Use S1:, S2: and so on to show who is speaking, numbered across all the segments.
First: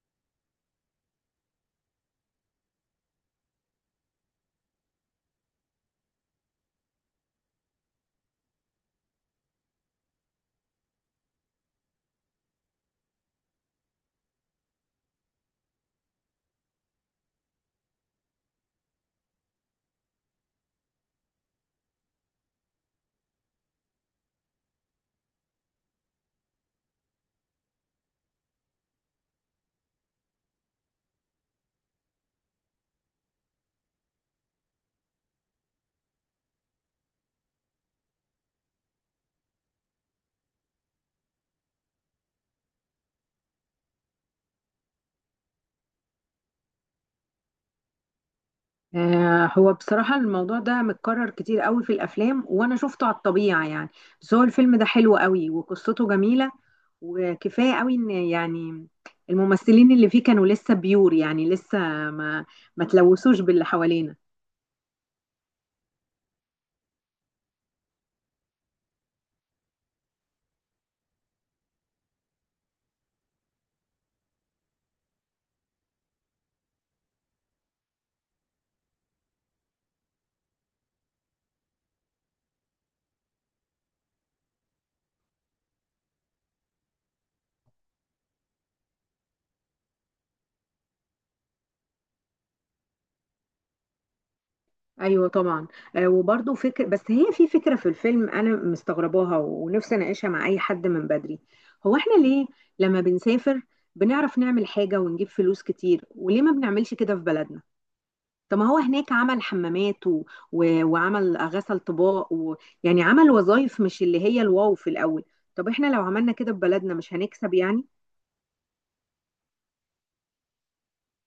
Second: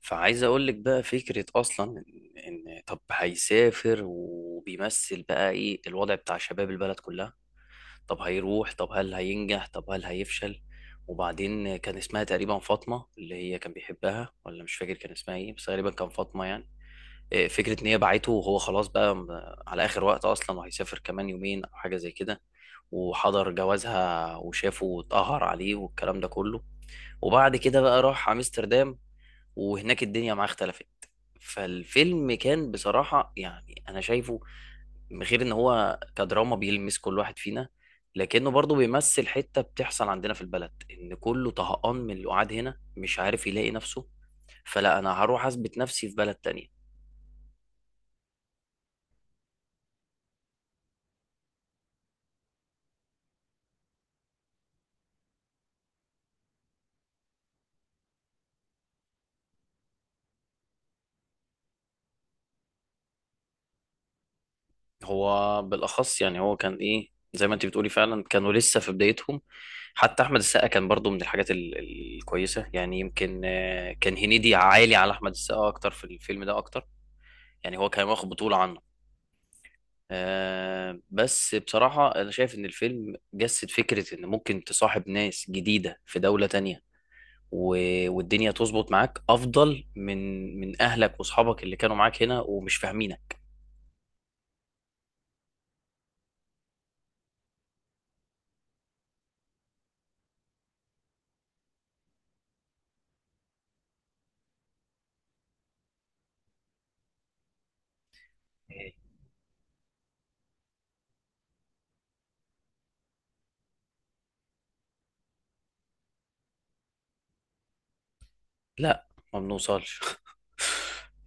S1: فعايز اقول لك بقى فكره اصلا إن طب هيسافر وبيمثل بقى ايه الوضع بتاع شباب البلد كلها. طب هيروح، طب هل هينجح، طب هل هيفشل. وبعدين كان اسمها تقريبا فاطمه اللي هي كان بيحبها، ولا مش فاكر كان اسمها ايه، بس تقريبا كان فاطمه. يعني إيه، فكره ان هي باعته وهو خلاص بقى على اخر وقت اصلا، وهيسافر كمان يومين او حاجه زي كده، وحضر جوازها وشافه واتقهر عليه والكلام ده كله. وبعد كده بقى راح امستردام، وهناك الدنيا معاه اختلفت. فالفيلم كان بصراحة، يعني أنا شايفه، من غير إن هو كدراما بيلمس كل واحد فينا، لكنه برضه بيمثل حتة بتحصل عندنا في البلد، إن كله طهقان من اللي قاعد هنا مش عارف يلاقي نفسه، فلا أنا هروح أثبت نفسي في بلد تانية.
S2: آه، هو بصراحة الموضوع ده متكرر كتير قوي في الأفلام وأنا شفته على الطبيعة يعني. بس هو الفيلم ده حلو قوي وقصته جميلة، وكفاية قوي إن يعني الممثلين اللي فيه كانوا لسه بيور، يعني لسه ما ما تلوثوش باللي حوالينا.
S1: هو بالأخص يعني هو كان إيه، زي ما أنت بتقولي فعلا كانوا لسه في بدايتهم. حتى أحمد السقا كان برضه من الحاجات الكويسة، يعني يمكن كان هنيدي عالي على أحمد السقا أكتر في الفيلم ده أكتر، يعني هو كان واخد بطولة عنه. آه بس بصراحة أنا شايف إن الفيلم جسد فكرة إن ممكن تصاحب ناس جديدة في دولة تانية، والدنيا تظبط معاك أفضل من أهلك وأصحابك اللي كانوا معاك هنا ومش فاهمينك.
S2: أيوة طبعا. آه، وبرضه فكرة، بس هي في فكرة في الفيلم أنا مستغرباها ونفسي أناقشها مع أي حد من بدري. هو إحنا ليه لما بنسافر بنعرف نعمل حاجة ونجيب فلوس كتير وليه ما بنعملش كده في بلدنا؟ طب ما هو هناك عمل حمامات، وعمل غسل طباق، يعني عمل وظائف مش اللي هي الواو في الأول. طب احنا لو عملنا كده في بلدنا مش هنكسب يعني.
S1: لا، ما بنوصلش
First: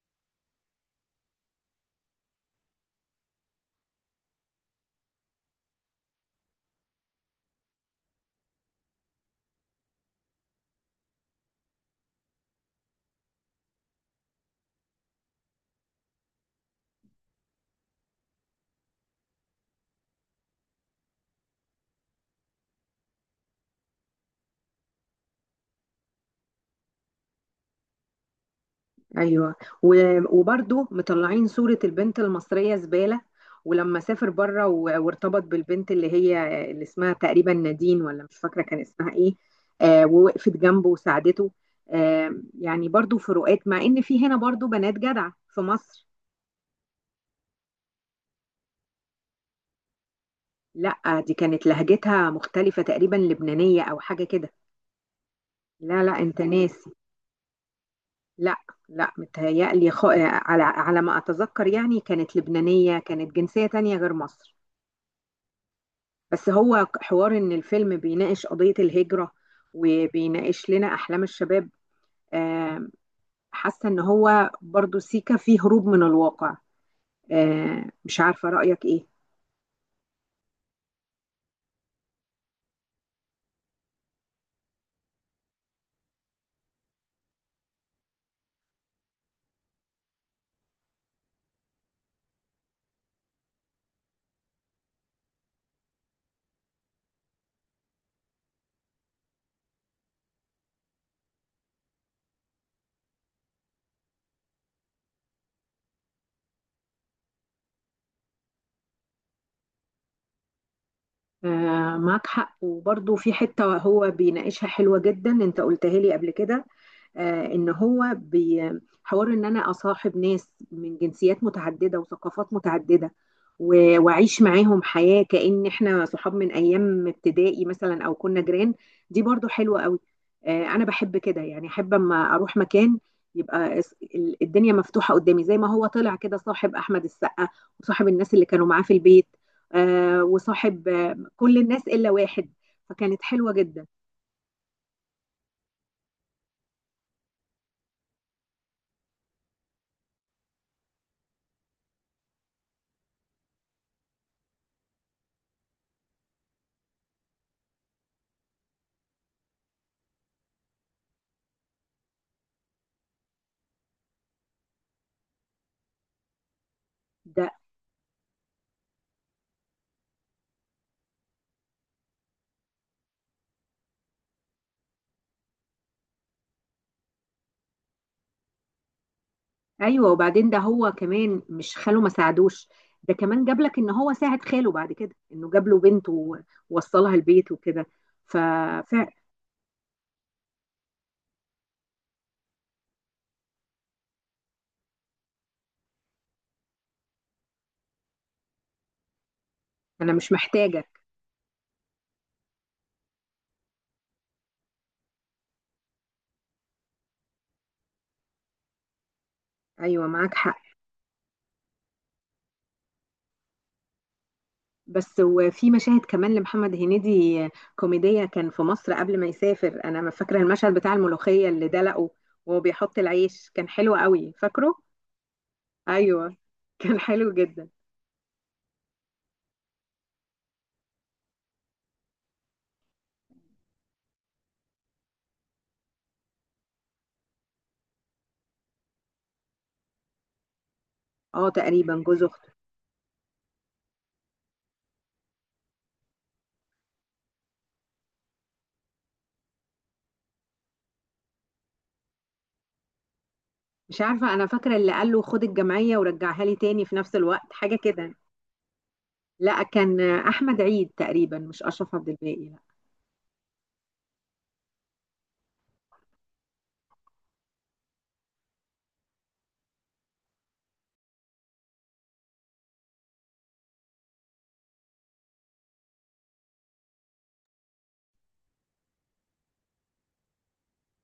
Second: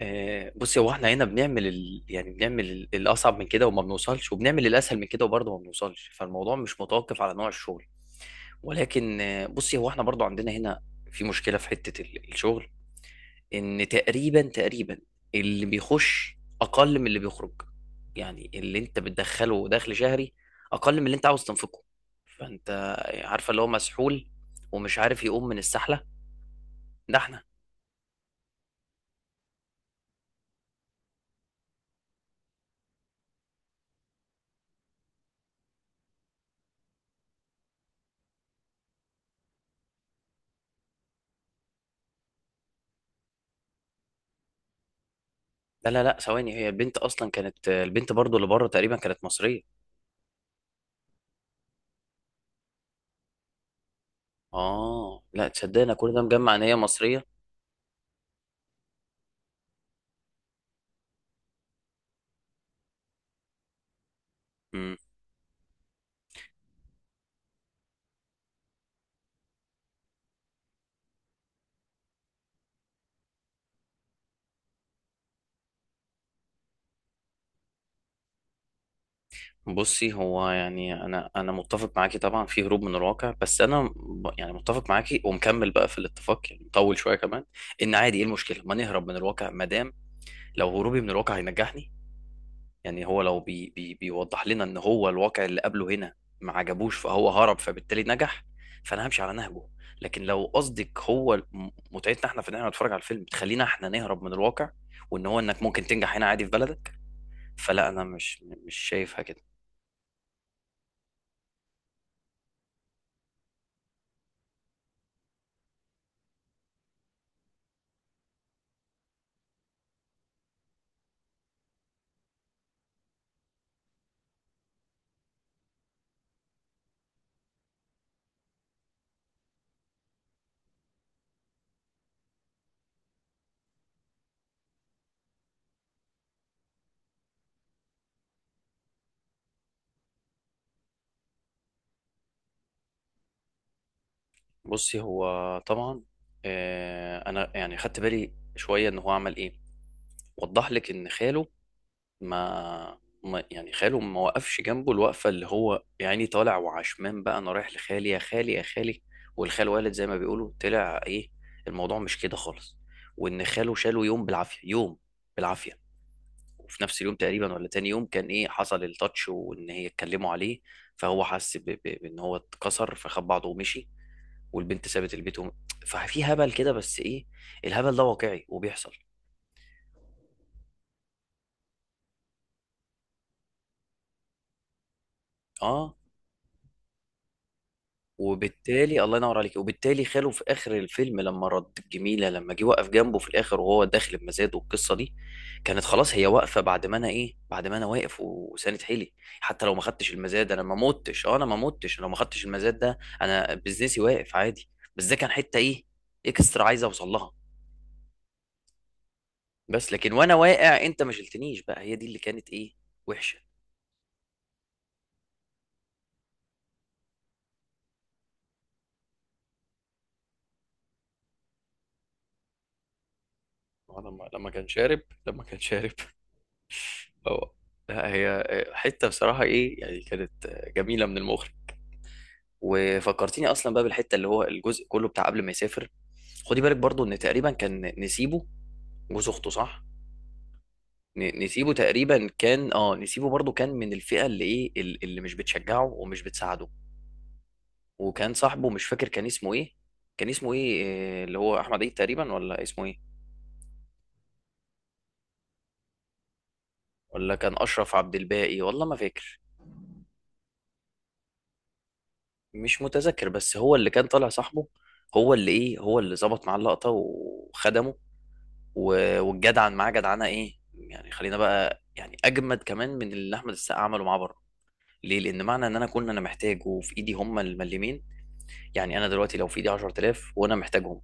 S1: بصي، هو احنا هنا بنعمل يعني بنعمل الاصعب من كده وما بنوصلش، وبنعمل الاسهل من كده وبرضه ما بنوصلش، فالموضوع مش متوقف على نوع الشغل. ولكن بصي، هو احنا برضه عندنا هنا في مشكله في حته الشغل، ان تقريبا اللي بيخش اقل من اللي بيخرج. يعني اللي انت بتدخله دخل شهري اقل من اللي انت عاوز تنفقه، فانت عارفه اللي هو مسحول ومش عارف يقوم من السحله، ده احنا.
S2: ايوه. و... وبرضو مطلعين صورة البنت المصرية زبالة. ولما سافر بره وارتبط بالبنت اللي هي اللي اسمها تقريبا نادين، ولا مش فاكرة كان اسمها ايه. آه، ووقفت جنبه وساعدته. آه، يعني برضو فروقات، مع ان في هنا برضو بنات جدعة في
S1: لا لا
S2: مصر.
S1: لا، ثواني، هي البنت اصلا كانت البنت برضو اللي بره تقريبا كانت مصريه.
S2: لا، دي كانت لهجتها مختلفة، تقريبا لبنانية أو حاجة كده.
S1: اه لا تصدقنا،
S2: لا
S1: كل
S2: لا،
S1: ده
S2: أنت
S1: مجمع ان هي
S2: ناسي.
S1: مصريه.
S2: لا. لا، متهيألي خ... آه، على ما أتذكر يعني كانت لبنانية، كانت جنسية تانية غير مصر.
S1: امم.
S2: بس هو حوار إن الفيلم بيناقش قضية الهجرة، وبيناقش لنا أحلام الشباب. آه، حاسة إن هو برضو سيكا فيه هروب من الواقع. آه، مش عارفة رأيك إيه.
S1: بصي، هو يعني انا متفق معاكي طبعا في هروب من الواقع، بس انا يعني متفق معاكي ومكمل بقى في الاتفاق، يعني مطول شويه كمان. ان عادي ايه المشكله ما نهرب من الواقع، ما دام لو هروبي من الواقع هينجحني. يعني هو لو بي بيوضح لنا ان هو الواقع اللي قبله هنا ما عجبوش، فهو هرب فبالتالي نجح، فانا همشي على نهجه. لكن لو قصدك هو متعتنا احنا في ان احنا نتفرج على الفيلم تخلينا احنا نهرب من الواقع، وان هو انك ممكن تنجح هنا عادي في بلدك، فلا انا مش شايفها كده.
S2: آه معاك حق، وبرضه في حتة هو بيناقشها حلوة جدا، انت قلتها لي قبل كده. آه، ان هو بي حوار ان انا اصاحب ناس من جنسيات متعددة وثقافات متعددة، واعيش معاهم حياة كأن احنا صحاب من ايام ابتدائي مثلا او كنا جيران. دي برضه حلوة قوي. آه، انا بحب كده، يعني احب اما اروح مكان يبقى الدنيا مفتوحة قدامي، زي ما هو طلع كده صاحب احمد السقا، وصاحب الناس اللي كانوا معاه في البيت. آه، وصاحب كل الناس الا واحد. فكانت حلوه جدا.
S1: بصي هو طبعا، انا يعني خدت بالي شويه ان هو عمل ايه، وضح لك ان خاله ما يعني خاله ما وقفش جنبه الوقفه، اللي هو يعني طالع وعشمان بقى انا رايح لخالي يا خالي يا خالي، والخال والد زي ما بيقولوا، طلع ايه، الموضوع مش كده خالص. وان خاله شاله يوم بالعافيه يوم بالعافيه، وفي نفس اليوم
S2: ده
S1: تقريبا ولا تاني يوم كان ايه، حصل التاتش وان هي اتكلموا عليه. فهو حس بان هو اتكسر فخد بعضه ومشي، والبنت سابت البيت ففي هبل كده، بس ايه، الهبل ده واقعي وبيحصل.
S2: ايوه. وبعدين ده هو كمان مش خاله ما ساعدوش، ده كمان جاب لك ان هو ساعد خاله بعد كده انه جاب له
S1: اه.
S2: بنته ووصلها البيت وكده.
S1: وبالتالي
S2: ففعلا.
S1: الله ينور عليك، وبالتالي خاله في اخر الفيلم لما رد الجميله، لما جه وقف جنبه في الاخر وهو داخل بمزاد والقصه دي، كانت خلاص هي واقفه بعد ما انا ايه، بعد ما انا واقف وساند حيلي. حتى لو ما خدتش
S2: انا مش
S1: المزاد انا ما
S2: محتاجك.
S1: متش، اه انا ما متش، لو ما خدتش المزاد ده انا بزنسي واقف عادي. بس ده كان حته ايه، اكسترا عايز اوصل لها. بس
S2: ايوه
S1: لكن
S2: معاك
S1: وانا
S2: حق.
S1: واقع انت ما شلتنيش، بقى هي دي اللي كانت ايه، وحشه.
S2: بس وفي مشاهد كمان لمحمد هنيدي كوميدية كان في مصر قبل ما يسافر. انا ما فاكره المشهد بتاع الملوخية اللي دلقه وهو بيحط العيش، كان حلو
S1: هو لما
S2: قوي،
S1: لما كان
S2: فاكره؟
S1: شارب، لما كان شارب.
S2: ايوه، كان حلو
S1: اه.
S2: جدا.
S1: لا، هي حته بصراحه ايه يعني، كانت جميله من المخرج. وفكرتيني اصلا بقى بالحته اللي هو الجزء كله بتاع قبل ما يسافر. خدي بالك برضو ان تقريبا كان نسيبه، جوز اخته صح،
S2: اه
S1: نسيبه
S2: تقريبا جوز
S1: تقريبا
S2: اخته.
S1: كان، اه نسيبه برضو كان من الفئه اللي ايه اللي مش بتشجعه ومش بتساعده. وكان صاحبه مش فاكر كان اسمه ايه، كان اسمه ايه، اللي هو احمد عيد تقريبا ولا اسمه ايه،
S2: مش عارفة، أنا فاكرة اللي قال له خد الجمعية ورجعها لي تاني في نفس
S1: ولا
S2: الوقت،
S1: كان
S2: حاجة
S1: اشرف
S2: كده.
S1: عبد الباقي، والله ما فاكر.
S2: لا، كان أحمد عيد تقريبا، مش أشرف عبد الباقي، لا.
S1: مش متذكر، بس هو اللي كان طالع صاحبه، هو اللي ايه هو اللي ظبط معاه اللقطه وخدمه، والجدعن معاه جدعنه ايه يعني، خلينا بقى يعني اجمد كمان من اللي احمد السقا عمله معاه بره. ليه؟ لان معنى ان انا كنت انا محتاج وفي ايدي هم المليمين، يعني انا دلوقتي لو في ايدي 10,000 وانا محتاجهم،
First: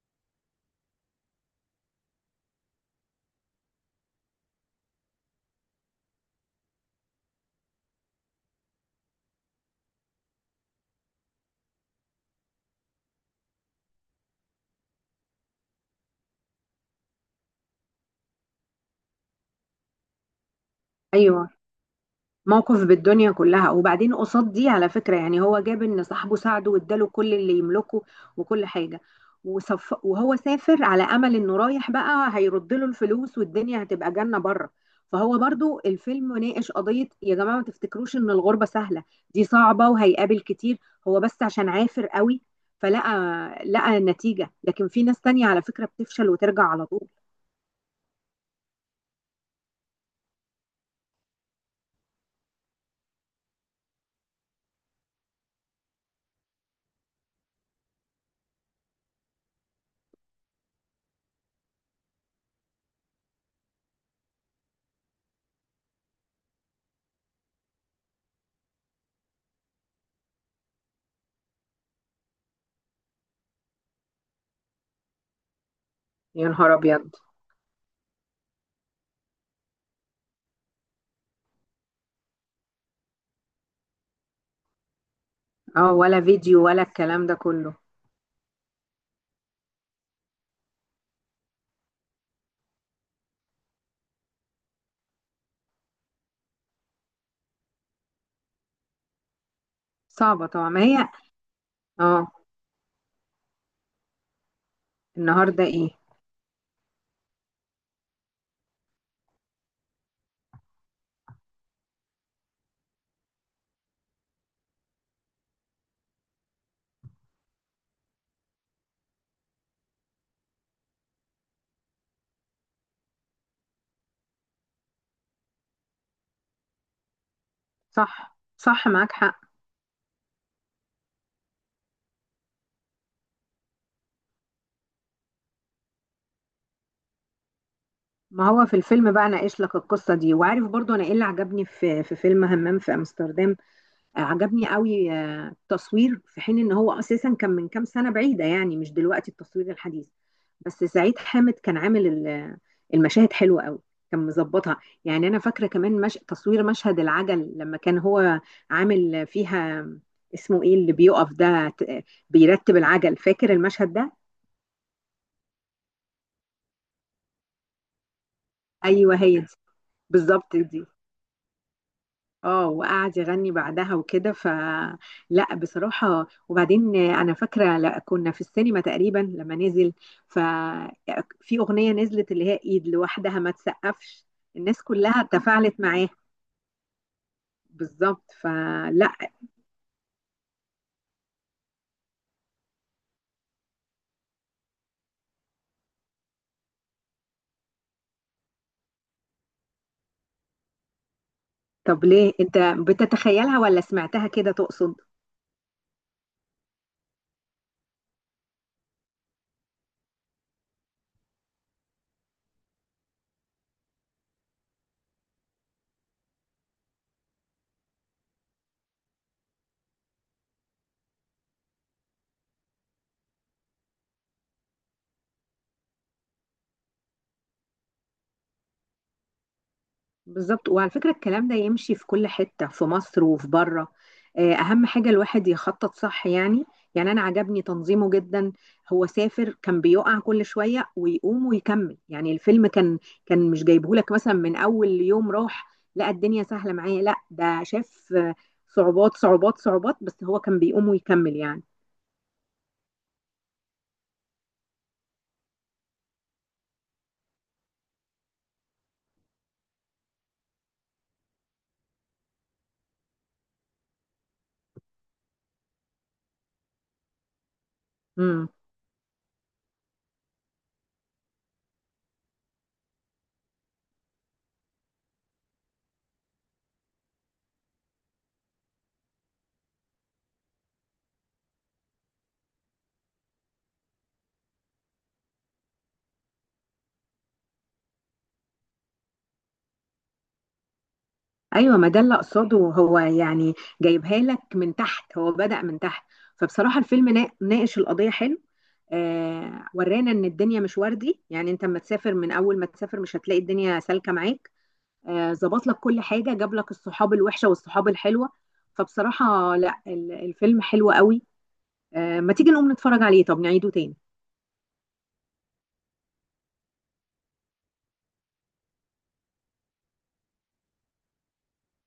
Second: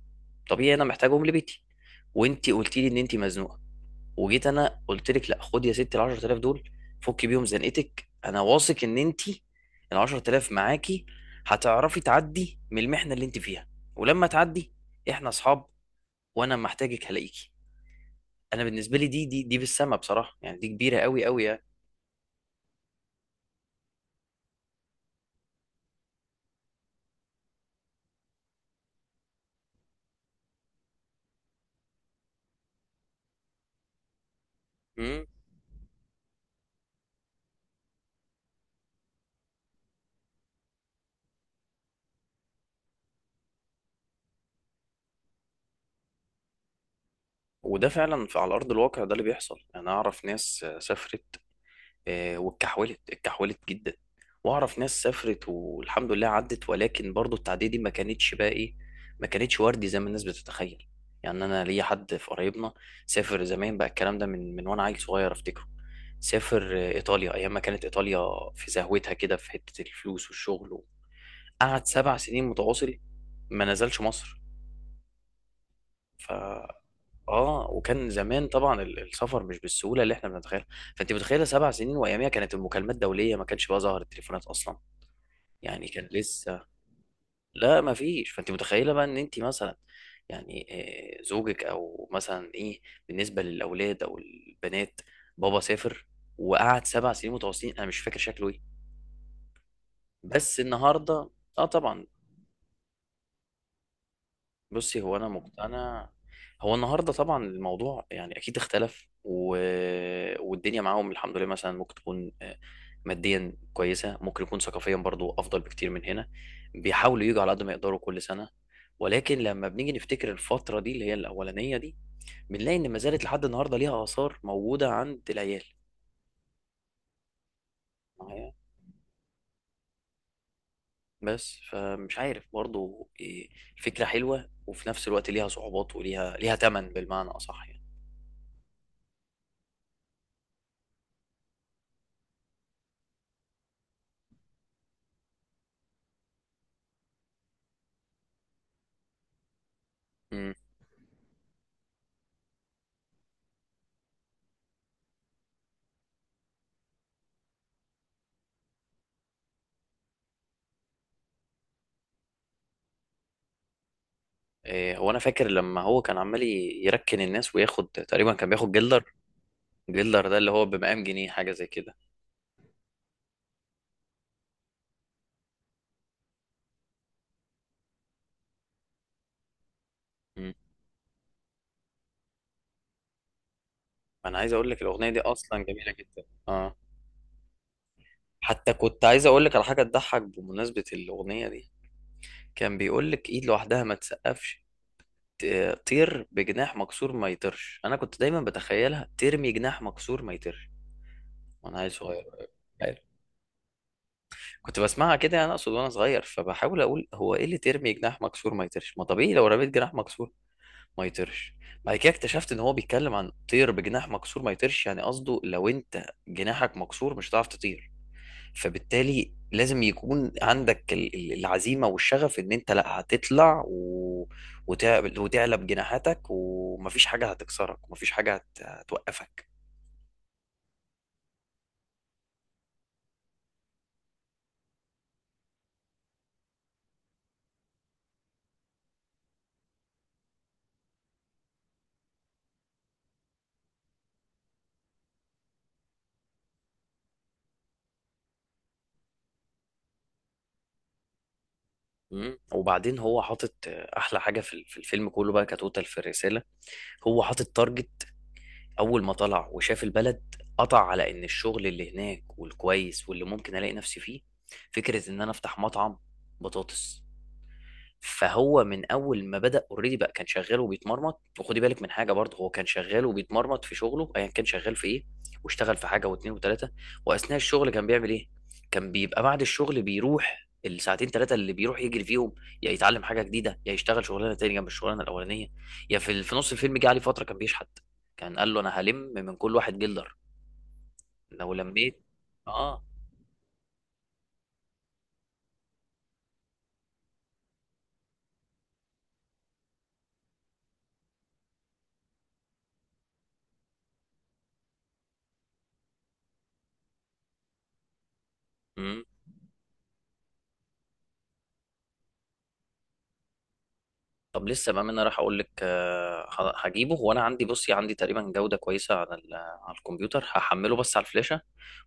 S1: طبيعي انا محتاجهم لبيتي، وانت قلتي لي ان انت مزنوقه، وجيت انا قلت لك لا خد يا ستي ال 10,000 دول فكي بيهم زنقتك، انا واثق ان انت ال 10,000 معاكي هتعرفي تعدي من المحنه اللي انت فيها، ولما تعدي، احنا اصحاب، وانا لما احتاجك هلاقيكي. انا بالنسبه لي دي بالسما بصراحه يعني، دي كبيره قوي.
S2: أيوه.
S1: يعني
S2: موقف بالدنيا كلها. وبعدين قصاد دي على فكرة، يعني هو جاب ان صاحبه ساعده واداله كل اللي يملكه وكل حاجة، وصف، وهو سافر على امل انه رايح بقى هيرد له الفلوس والدنيا هتبقى جنة بره.
S1: مم.
S2: فهو برضو الفيلم ناقش قضية يا جماعة ما تفتكروش ان الغربة سهلة، دي صعبة، وهيقابل كتير. هو بس عشان عافر قوي فلقى لقى النتيجة، لكن في ناس تانية على فكرة بتفشل وترجع على طول.
S1: وده فعلا في على ارض الواقع، ده اللي بيحصل. انا اعرف ناس سافرت، واتكحولت جدا، واعرف ناس سافرت والحمد لله عدت، ولكن برضو التعدية دي ما كانتش بقى ايه، ما كانتش وردي زي ما الناس بتتخيل. يعني انا ليا حد في قرايبنا، سافر زمان بقى الكلام ده من وانا عيل صغير افتكره، سافر ايطاليا، ايام ما كانت ايطاليا في زهوتها كده في حتة الفلوس والشغل. قعد سبع سنين متواصل ما نزلش مصر. ف
S2: يا نهار ابيض.
S1: اه وكان زمان طبعا السفر مش بالسهوله اللي احنا بنتخيلها، فانت متخيله سبع سنين، واياميها كانت المكالمات دوليه، ما كانش بقى ظهر التليفونات اصلا، يعني
S2: اه،
S1: كان
S2: ولا فيديو
S1: لسه.
S2: ولا الكلام ده كله.
S1: لا ما فيش، فانت متخيله بقى ان انت مثلا يعني، زوجك او مثلا ايه، بالنسبه للاولاد او البنات، بابا سافر وقعد سبع سنين متواصلين، انا مش فاكر شكله ايه.
S2: صعبة
S1: بس
S2: طبعا، ما هي.
S1: النهارده، اه طبعا.
S2: اه.
S1: بصي، هو انا
S2: النهارده ايه؟
S1: مقتنع. هو النهارده طبعا الموضوع يعني اكيد اختلف والدنيا معاهم الحمد لله، مثلا ممكن تكون ماديا كويسه، ممكن يكون ثقافيا برضو افضل بكتير من هنا، بيحاولوا يجوا على قد ما يقدروا كل سنه. ولكن لما بنيجي نفتكر الفتره دي اللي هي الاولانيه دي، بنلاقي ان ما زالت لحد النهارده ليها اثار موجوده عند العيال.
S2: صح
S1: معايا.
S2: صح، معاك حق.
S1: بس فمش عارف برضو الفكره حلوه وفي نفس الوقت ليها صعوبات، وليها ثمن بالمعنى اصح يعني.
S2: ما هو في الفيلم بقى ناقش لك القصه دي. وعارف برضو انا ايه اللي عجبني في فيلم همام في امستردام؟ آه، عجبني قوي. آه، التصوير، في حين ان هو اساسا كان من كام سنه بعيده، يعني مش دلوقتي التصوير الحديث.
S1: إمم.
S2: بس سعيد حامد كان عامل المشاهد حلوه قوي، كان مظبطها. يعني انا فاكره كمان مش... تصوير مشهد العجل لما كان هو عامل فيها. اسمه ايه اللي بيقف ده بيرتب العجل؟ فاكر المشهد ده؟
S1: هو انا فاكر لما هو كان عمال يركن الناس وياخد تقريبا كان بياخد جلدر،
S2: ايوه هي.
S1: جلدر ده اللي
S2: بالظبط
S1: هو
S2: دي.
S1: بمقام جنيه حاجه زي كده.
S2: اه، وقعد يغني بعدها وكده. فلا بصراحة. وبعدين انا فاكرة لا كنا في السينما تقريبا لما نزل،
S1: مم.
S2: ففي اغنية نزلت اللي هي ايد لوحدها ما تسقفش،
S1: انا عايز اقول لك
S2: الناس
S1: الاغنيه دي
S2: كلها
S1: اصلا
S2: تفاعلت
S1: جميله
S2: معاها.
S1: جدا، اه.
S2: بالظبط.
S1: حتى كنت
S2: فلا.
S1: عايز اقول لك على حاجه تضحك بمناسبه الاغنيه دي، كان بيقول لك ايد لوحدها ما تسقفش، طير بجناح مكسور ما يطيرش، انا كنت دايما بتخيلها ترمي جناح مكسور ما يطيرش، وانا عيل
S2: طب
S1: صغير
S2: ليه انت بتتخيلها ولا سمعتها كده
S1: كنت
S2: تقصد؟
S1: بسمعها كده، انا اقصد وانا صغير فبحاول اقول هو ايه اللي ترمي جناح مكسور ما يطيرش، ما طبيعي لو رميت جناح مكسور ما يطيرش. بعد كده اكتشفت ان هو بيتكلم عن طير بجناح مكسور ما يطيرش، يعني قصده لو انت جناحك مكسور مش هتعرف تطير، فبالتالي لازم يكون عندك العزيمة والشغف ان انت لا هتطلع وتعلب جناحاتك، ومفيش حاجة هتكسرك ومفيش حاجة هتوقفك.
S2: بالظبط. وعلى فكرة الكلام ده يمشي في كل حتة في مصر وفي بره. آه، أهم حاجة الواحد يخطط صح يعني. يعني أنا عجبني تنظيمه جدا. هو سافر كان بيقع كل شوية ويقوم ويكمل، يعني الفيلم كان مش جايبهولك مثلا من أول يوم راح لا الدنيا سهلة معايا، لا ده شاف آه، صعوبات صعوبات صعوبات، بس هو كان بيقوم ويكمل يعني.
S1: مم. وبعدين هو حاطط احلى حاجة في في الفيلم كله بقى كتوتال في الرسالة، هو حاطط تارجت. أول ما طلع وشاف البلد قطع على إن الشغل اللي هناك والكويس واللي ممكن ألاقي نفسي فيه فكرة إن أنا أفتح مطعم بطاطس.
S2: امم.
S1: فهو من اول ما بدأ اوريدي بقى كان شغال وبيتمرمط، وخدي بالك من حاجه برضه، هو كان شغال وبيتمرمط في شغله ايا كان شغال في ايه، واشتغل في حاجه واثنين وثلاثه. واثناء الشغل كان بيعمل ايه، كان بيبقى بعد الشغل بيروح الساعتين ثلاثه اللي بيروح يجري فيهم، يا يتعلم حاجه جديده، يا يشتغل شغلانه تانية جنب الشغلانه الاولانيه، يا في نص الفيلم جه عليه فتره كان بيشحت، كان قال له انا هلم من كل واحد جلدر لو
S2: أيوة، ما ده
S1: لميت.
S2: اللي أقصده
S1: اه
S2: هو يعني، جايبها لك من تحت، هو بدأ من تحت. فبصراحة الفيلم ناقش القضية حلو. آه، ورانا ان الدنيا مش وردي، يعني انت اما تسافر من اول ما تسافر مش هتلاقي الدنيا سالكه معاك. آه، ظبط لك كل حاجه، جاب لك الصحاب الوحشه والصحاب الحلوه. فبصراحه لا الفيلم حلو قوي. آه، ما تيجي نقوم نتفرج عليه؟ طب نعيده تاني.
S1: طب لسه بقى، ما انا راح اقول لك هجيبه وانا عندي، بصي عندي تقريبا جودة كويسة على على الكمبيوتر هحمله بس على الفلاشة.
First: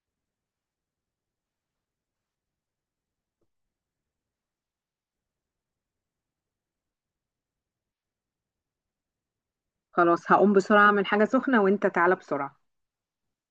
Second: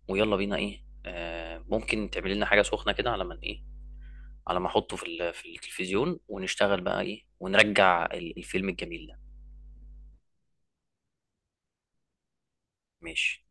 S1: ويلا بينا ايه، ممكن تعملي لنا حاجة سخنة كده على ما ايه، على ما احطه في في التلفزيون ونشتغل بقى ايه ونرجع الفيلم الجميل ده.
S2: خلاص هقوم بسرعه من حاجه سخنه، وانت تعالى بسرعه.
S1: ماشي.